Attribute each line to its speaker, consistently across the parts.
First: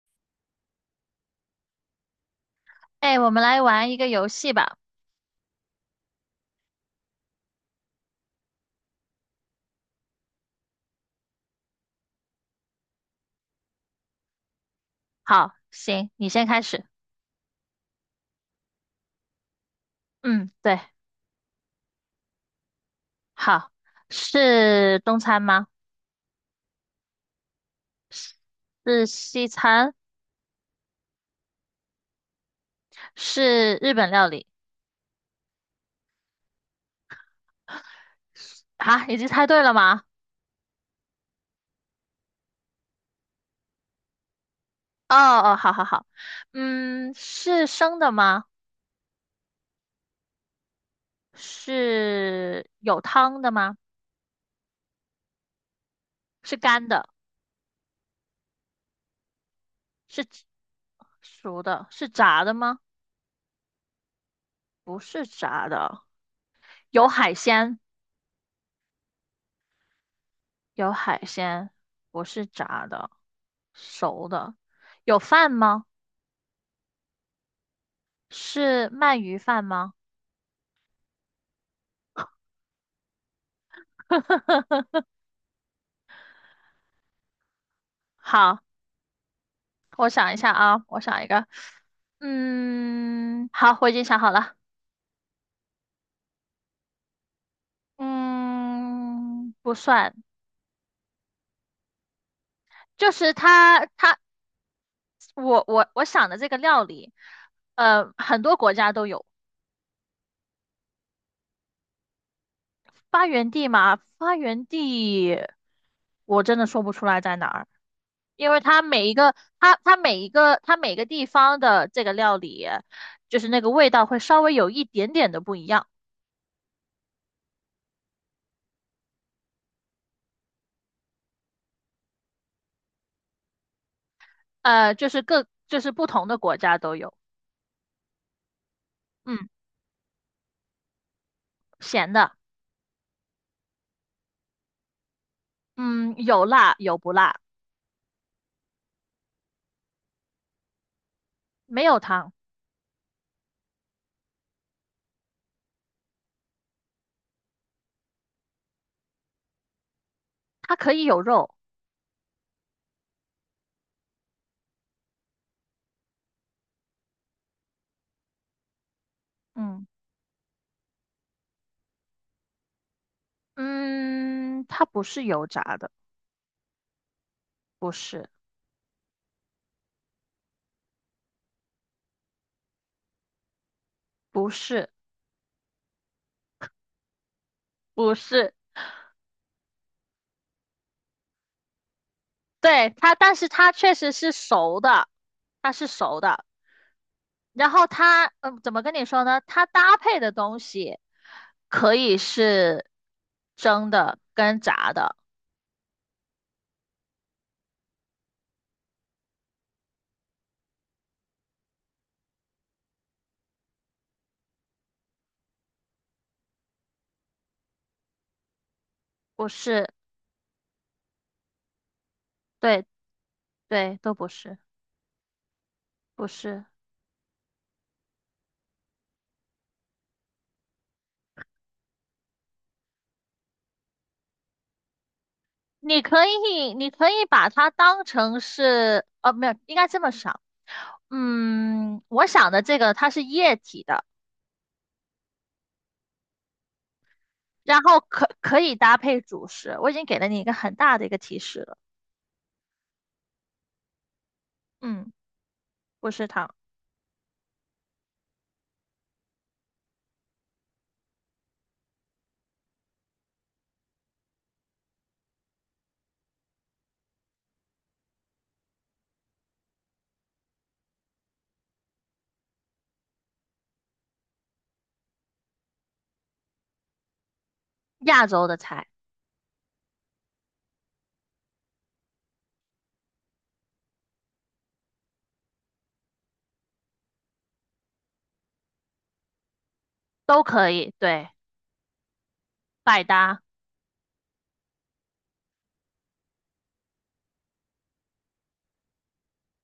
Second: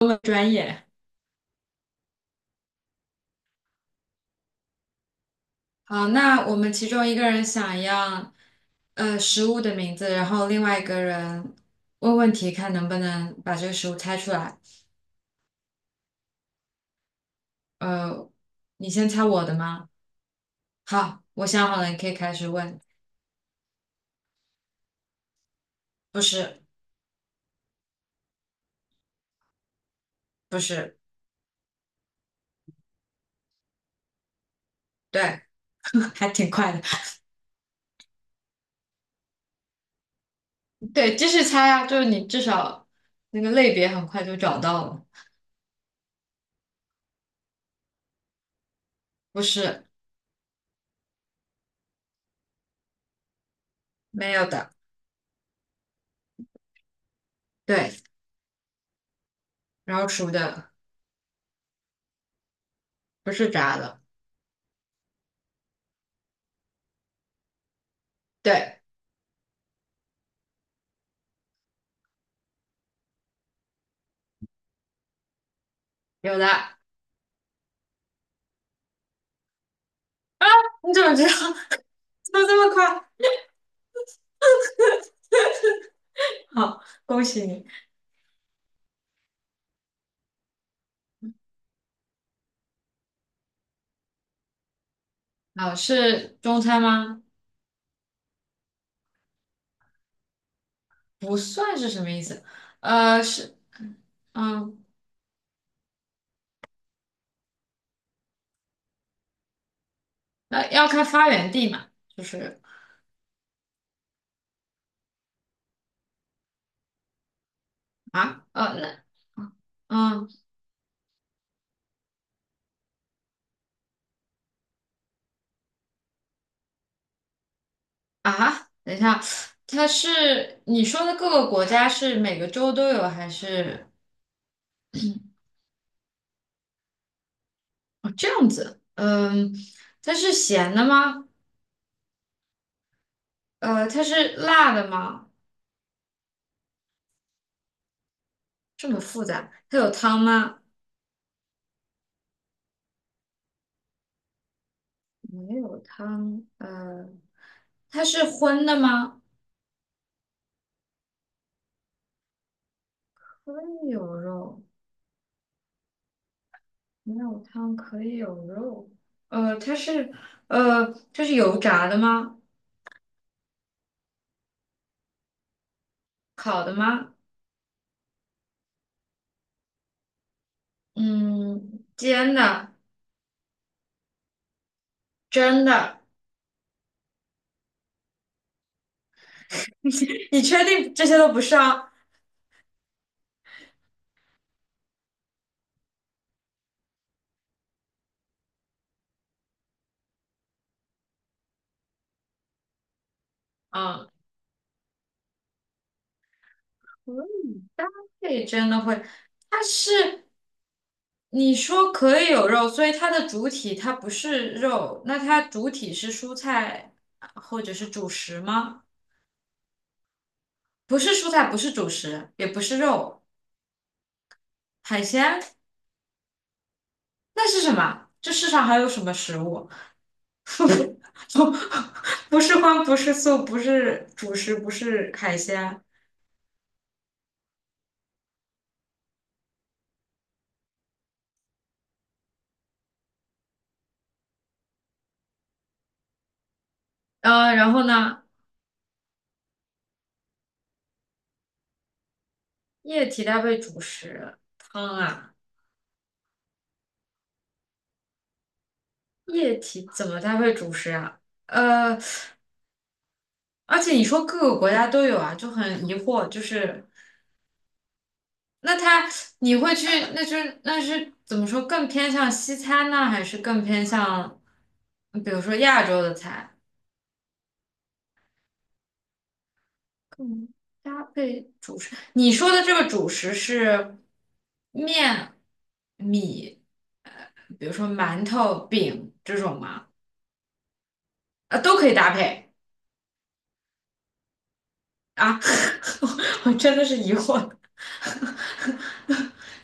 Speaker 1: 中文专业。
Speaker 2: 哎，我们来玩一个游戏吧。
Speaker 1: 好，那我们其中一个人想要食物的名字，然后另外一个人问问题，看能不能把这个食物猜出来。
Speaker 2: 好，行，你先开始。
Speaker 1: 呃，你先猜我的吗？
Speaker 2: 嗯，对，
Speaker 1: 好，我想好了，你可以开始问。
Speaker 2: 好，是中餐吗？
Speaker 1: 不是，
Speaker 2: 是西餐？
Speaker 1: 不是，
Speaker 2: 是日本料理？
Speaker 1: 对，还挺快的。
Speaker 2: 啊，已经猜对了吗？
Speaker 1: 对，继续猜啊，就是你至少那个类别很快就找到了。
Speaker 2: 哦哦，好好好。嗯，是生的吗？
Speaker 1: 不是，
Speaker 2: 是有汤的吗？
Speaker 1: 没有的。
Speaker 2: 是干的？
Speaker 1: 对，然后
Speaker 2: 是
Speaker 1: 熟的，
Speaker 2: 熟的？是炸的吗？
Speaker 1: 不是炸的。
Speaker 2: 不是炸的。有海鲜？
Speaker 1: 对，
Speaker 2: 有海鲜，不是炸的，熟的。有饭吗？
Speaker 1: 有的。
Speaker 2: 是鳗鱼饭吗？
Speaker 1: 你怎么知道？怎么这么快？好，恭喜你。
Speaker 2: 好，我想一下啊，我想一个。嗯，好，我已经想好了。
Speaker 1: 好，是中餐吗？
Speaker 2: 嗯，不算，
Speaker 1: 不算是什么意思？
Speaker 2: 就是
Speaker 1: 是，嗯，
Speaker 2: 我想的这个料理，很多国家都有。
Speaker 1: 那要看发源地嘛，就是
Speaker 2: 发源地嘛，发源地，我真的说不出来在哪儿，
Speaker 1: 啊，
Speaker 2: 因为它每一个，它每一
Speaker 1: 嗯，
Speaker 2: 个，它每个地方的这个料理，就是那个味道会稍微有一点点的不一样。
Speaker 1: 啊，等一下，它是你说的各个国家是每个州都有还是
Speaker 2: 呃，就是各就是不同的国家都有，
Speaker 1: 哦这样子？
Speaker 2: 嗯，
Speaker 1: 嗯，它是咸的吗？
Speaker 2: 咸的，
Speaker 1: 它是辣的吗？
Speaker 2: 嗯，有辣有不辣，
Speaker 1: 这么复杂，它有汤吗？
Speaker 2: 没有汤，
Speaker 1: 没有汤，它是荤的吗？
Speaker 2: 它可以有肉，
Speaker 1: 荤有肉。没有汤可以有肉，呃，它
Speaker 2: 嗯
Speaker 1: 是它是油炸的吗？
Speaker 2: 嗯，它不是油炸的，
Speaker 1: 烤的吗？
Speaker 2: 不是
Speaker 1: 嗯，煎的、
Speaker 2: 不是
Speaker 1: 蒸的，
Speaker 2: 不是，
Speaker 1: 你确定这些都不是啊？
Speaker 2: 对它，但是它确实是熟的，它是熟的，然后它怎么跟你说呢？它搭配的东西可以是蒸
Speaker 1: 嗯，
Speaker 2: 的跟炸的，
Speaker 1: 可以。这里真的会，它是你说可以有肉，所以它的主体它不是肉，那它主体是蔬菜啊或者是主食吗？
Speaker 2: 不是，
Speaker 1: 不是蔬菜，不是主食，也不是
Speaker 2: 对
Speaker 1: 肉，
Speaker 2: 对，都不是，
Speaker 1: 海鲜，
Speaker 2: 不是。
Speaker 1: 那是什么？这世上还有什么食物？不是荤，不是素，不是主食，不是海鲜。
Speaker 2: 你可以把它当成是，没有，应该这么想。嗯，我想的这个它是液体的，
Speaker 1: 然
Speaker 2: 然
Speaker 1: 后
Speaker 2: 后
Speaker 1: 呢，
Speaker 2: 可以搭配主食。我已经给了你一个很大的一个提示了。
Speaker 1: 液体搭配主食，汤
Speaker 2: 嗯，
Speaker 1: 啊，
Speaker 2: 不是糖，
Speaker 1: 液体怎么搭配主食啊？呃，而且你说各个国家都有啊，就很疑惑，就是那它你会去，那就是那是怎么说，更偏向西餐呢，还是更偏向，比如说亚洲的菜？
Speaker 2: 亚洲的菜
Speaker 1: 更搭配你说的这个主食是面、米，呃，比如说馒头、饼这种吗？
Speaker 2: 都可以，对，
Speaker 1: 啊，都可以搭配
Speaker 2: 百搭。
Speaker 1: 啊！我真的是疑惑。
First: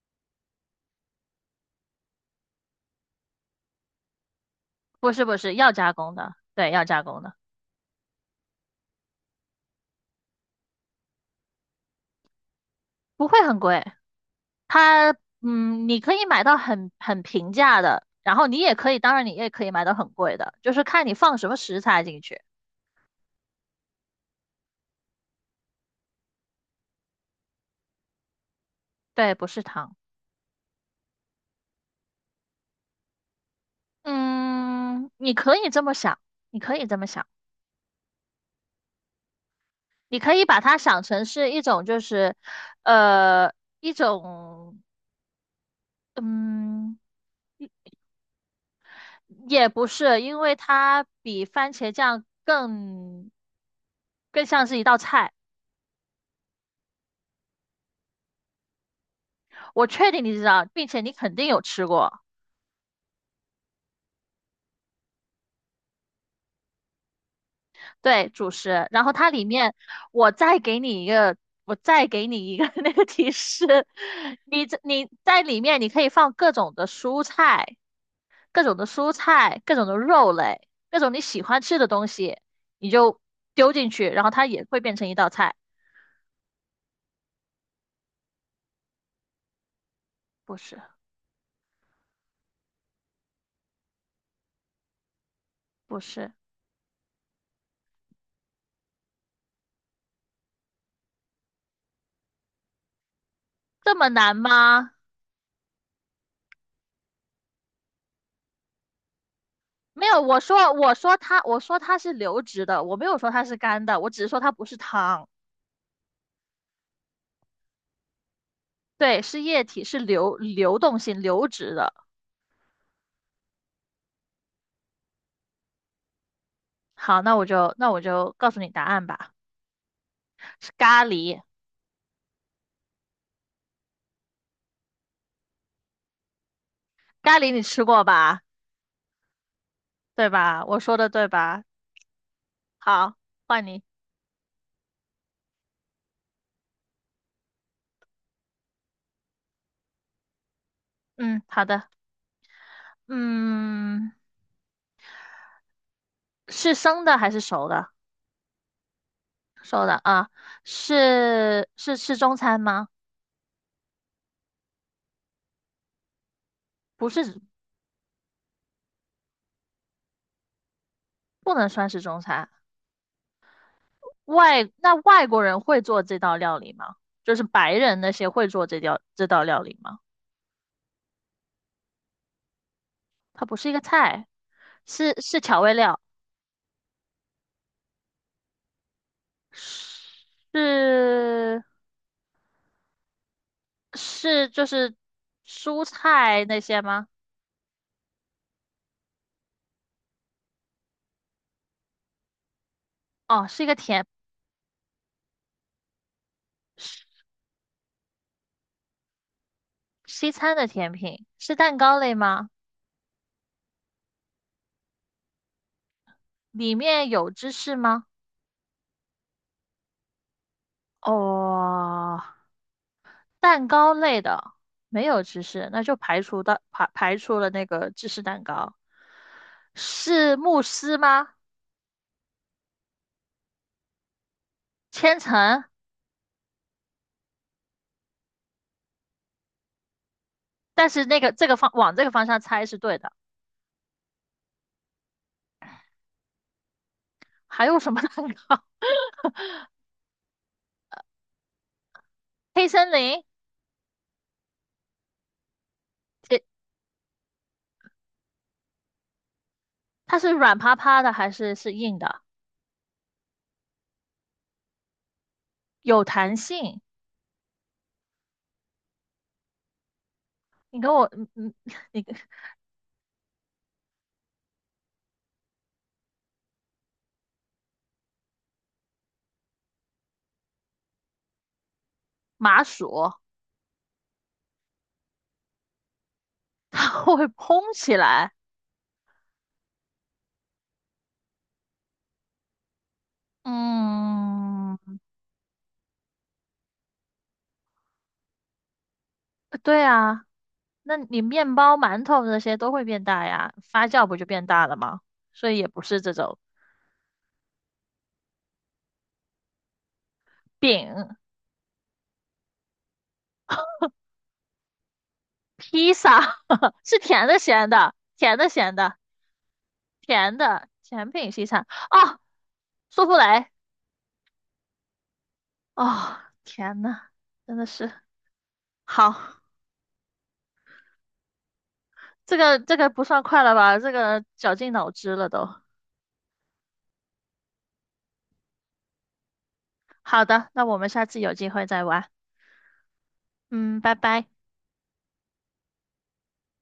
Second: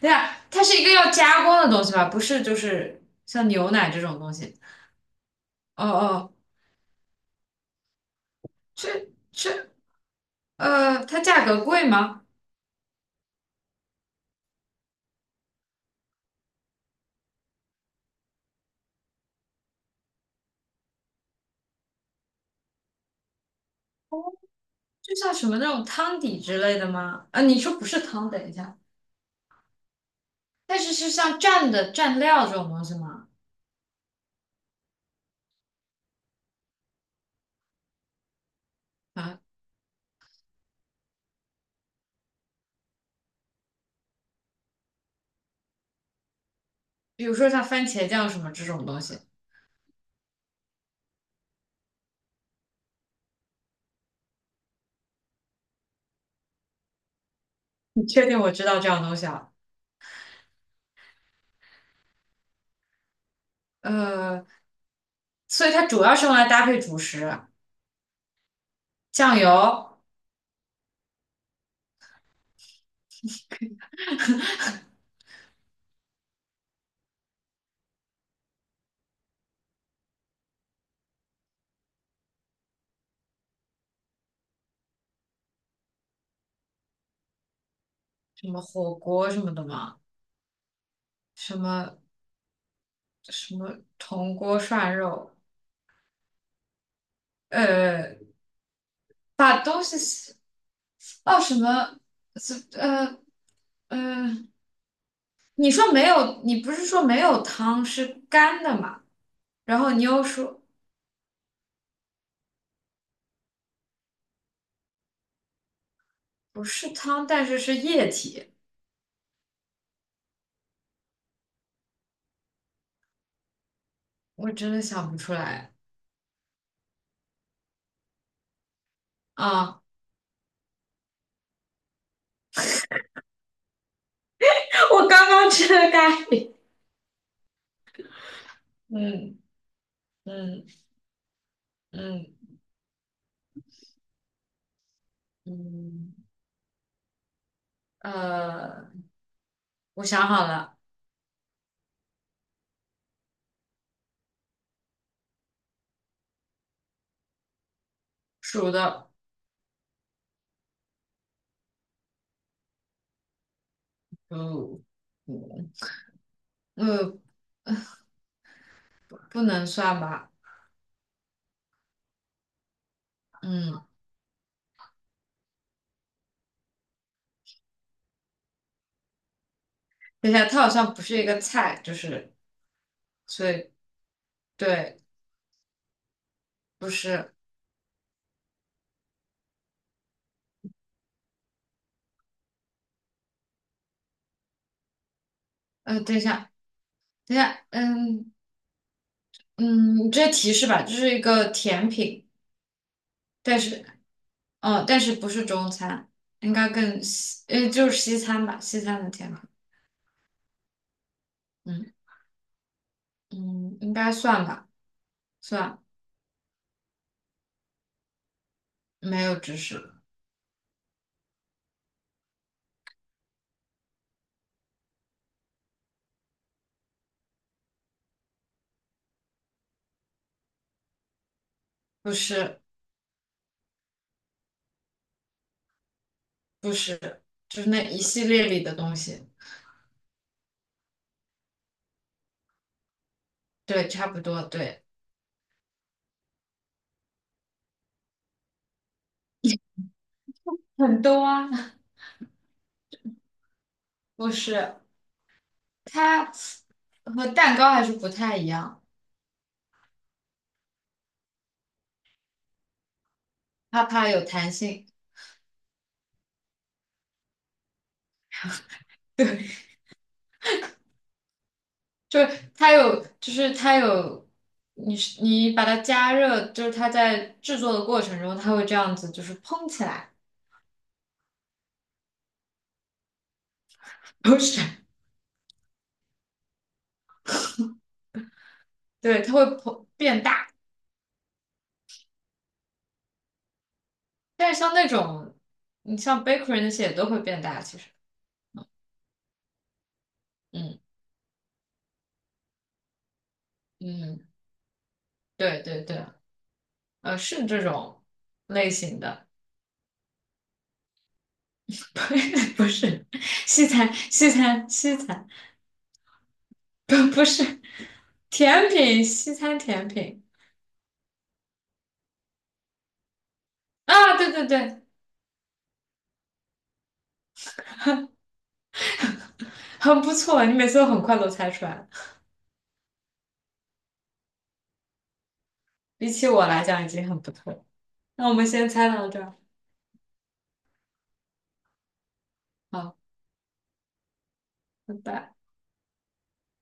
Speaker 1: 对呀，它是一个要加工的东西吧？不是，就是像牛奶这种东西。
Speaker 2: 不是不是，要
Speaker 1: 哦
Speaker 2: 加工
Speaker 1: 哦，
Speaker 2: 的，对，要加工的，
Speaker 1: 这它价格贵吗？
Speaker 2: 不会很贵。它，你可以买到很平价的，然后你也可以，当然你也可以买到很贵的，就是看你放什么食材进去。
Speaker 1: 就像什么那种汤底之类的吗？啊，你说不是汤，等一下，
Speaker 2: 对，不是糖。
Speaker 1: 但是是像蘸的蘸料这种东西吗？
Speaker 2: 嗯，你可以这么想，你可以这么想，
Speaker 1: 啊，
Speaker 2: 你可以把它想成是一种，就是，呃，一种，嗯，
Speaker 1: 比如说像番茄酱什么这种东西。
Speaker 2: 也不是，因为它比番茄酱更像是一道菜。
Speaker 1: 你确定我知道这样东西啊？
Speaker 2: 我确定你知道，并且你肯定有吃过，
Speaker 1: 呃，所以它主要是用来搭配主食，
Speaker 2: 对，主食。然后它
Speaker 1: 酱
Speaker 2: 里面，
Speaker 1: 油、
Speaker 2: 我再给你一个，我再给你一个 那个提示，你在里面你可以放各种的蔬菜。各种的蔬菜、各种的肉类、各种你喜欢吃的东西，你就丢进去，然后它也会变成一道菜。
Speaker 1: 什么火锅什么的嘛，
Speaker 2: 不是，
Speaker 1: 什么铜锅涮肉，
Speaker 2: 不是，
Speaker 1: 呃，把东西洗哦什么，呃
Speaker 2: 这么难
Speaker 1: 呃，
Speaker 2: 吗？
Speaker 1: 你说没有，你不是说没有汤是干的嘛？然后你
Speaker 2: 没有，
Speaker 1: 又说
Speaker 2: 我说它是流质的，我没有说它是干的，我只是说它不是汤，
Speaker 1: 不是汤，但是是液体，
Speaker 2: 对，是液体，是流动性流质的。
Speaker 1: 我真的想不出来
Speaker 2: 好，那我就告诉你答案吧，
Speaker 1: 啊！
Speaker 2: 是咖喱，
Speaker 1: 我刚刚吃的咖喱，
Speaker 2: 咖喱你吃过吧？
Speaker 1: 嗯
Speaker 2: 对吧？
Speaker 1: 嗯
Speaker 2: 我说的对吧？
Speaker 1: 嗯。
Speaker 2: 好，换你。
Speaker 1: 嗯，呃，我想好了，
Speaker 2: 嗯，好的。嗯，是生的还是熟的？
Speaker 1: 属的，
Speaker 2: 啊，是吃中餐吗？
Speaker 1: 嗯嗯
Speaker 2: 不
Speaker 1: 呃，
Speaker 2: 是，
Speaker 1: 不能算吧？
Speaker 2: 不能算是中餐。
Speaker 1: 嗯，
Speaker 2: 那外国人会做这道料理吗？就是白人那些会做这道料理吗？
Speaker 1: 等一下，它好像不是一个菜，就是，
Speaker 2: 它
Speaker 1: 所
Speaker 2: 不是
Speaker 1: 以
Speaker 2: 一个菜，
Speaker 1: 对，
Speaker 2: 是调味料，
Speaker 1: 不是。
Speaker 2: 是是就是蔬
Speaker 1: 等一
Speaker 2: 菜
Speaker 1: 下，
Speaker 2: 那些吗？
Speaker 1: 等一下，嗯嗯，你接提示吧，这是一个甜品，
Speaker 2: 哦，
Speaker 1: 但
Speaker 2: 是一个
Speaker 1: 是，
Speaker 2: 甜，
Speaker 1: 哦，但是不是中餐，应该更西，就是西餐吧，西餐的甜品。
Speaker 2: 西餐的甜品，是蛋
Speaker 1: 嗯
Speaker 2: 糕类吗？
Speaker 1: 嗯，应该算吧，算，
Speaker 2: 里面有芝士吗？
Speaker 1: 没有知识，
Speaker 2: 哦，蛋糕类的没有芝士，那就排除了那个芝士蛋糕，是慕斯吗？
Speaker 1: 不是。
Speaker 2: 千层，
Speaker 1: 不是，就是那一系列里的东西，
Speaker 2: 但是那个这个方往这个方向猜是对的。
Speaker 1: 对，差不多，对，
Speaker 2: 还有什么 蛋糕？
Speaker 1: 很多啊，
Speaker 2: 黑森林，
Speaker 1: 不是，它
Speaker 2: 这
Speaker 1: 和蛋糕还是不太一样，
Speaker 2: 它是软趴趴的还是硬的？
Speaker 1: 它怕有弹性，
Speaker 2: 有弹性。
Speaker 1: 对，
Speaker 2: 你跟我，你跟
Speaker 1: 就是它有，你是你把它加热，就是它在制作的过程中，它会这样子，就是蓬起来，
Speaker 2: 麻薯，
Speaker 1: 不是，
Speaker 2: 它会 蓬起来。
Speaker 1: 对，它会膨变大，但是像那
Speaker 2: 嗯。
Speaker 1: 种，你像 bakery 那些也都会变大，其实，
Speaker 2: 对啊，
Speaker 1: 嗯
Speaker 2: 那你面包、馒头这些都会变大呀，发酵不就
Speaker 1: 嗯，
Speaker 2: 变大了吗？所以
Speaker 1: 对
Speaker 2: 也不
Speaker 1: 对
Speaker 2: 是
Speaker 1: 对。
Speaker 2: 这种
Speaker 1: 是这种类型的，
Speaker 2: 饼、
Speaker 1: 不是不是西餐，西餐，西餐，
Speaker 2: 披萨，
Speaker 1: 不
Speaker 2: 是
Speaker 1: 不
Speaker 2: 甜的、
Speaker 1: 是
Speaker 2: 咸的，甜的、
Speaker 1: 甜
Speaker 2: 咸的，
Speaker 1: 品，西餐甜品
Speaker 2: 甜的甜品西餐哦，苏芙蕾
Speaker 1: 啊，对对对，
Speaker 2: 哦，天呐，真的是好，
Speaker 1: 很不错，你每次都很快都猜出来了，
Speaker 2: 这个不算快了吧？这个绞尽脑汁了都。
Speaker 1: 比起我来讲已经很不错了。那我们先猜到这儿，
Speaker 2: 好的，那我们下次有机会再玩，
Speaker 1: 好，
Speaker 2: 嗯，拜拜。
Speaker 1: 拜拜。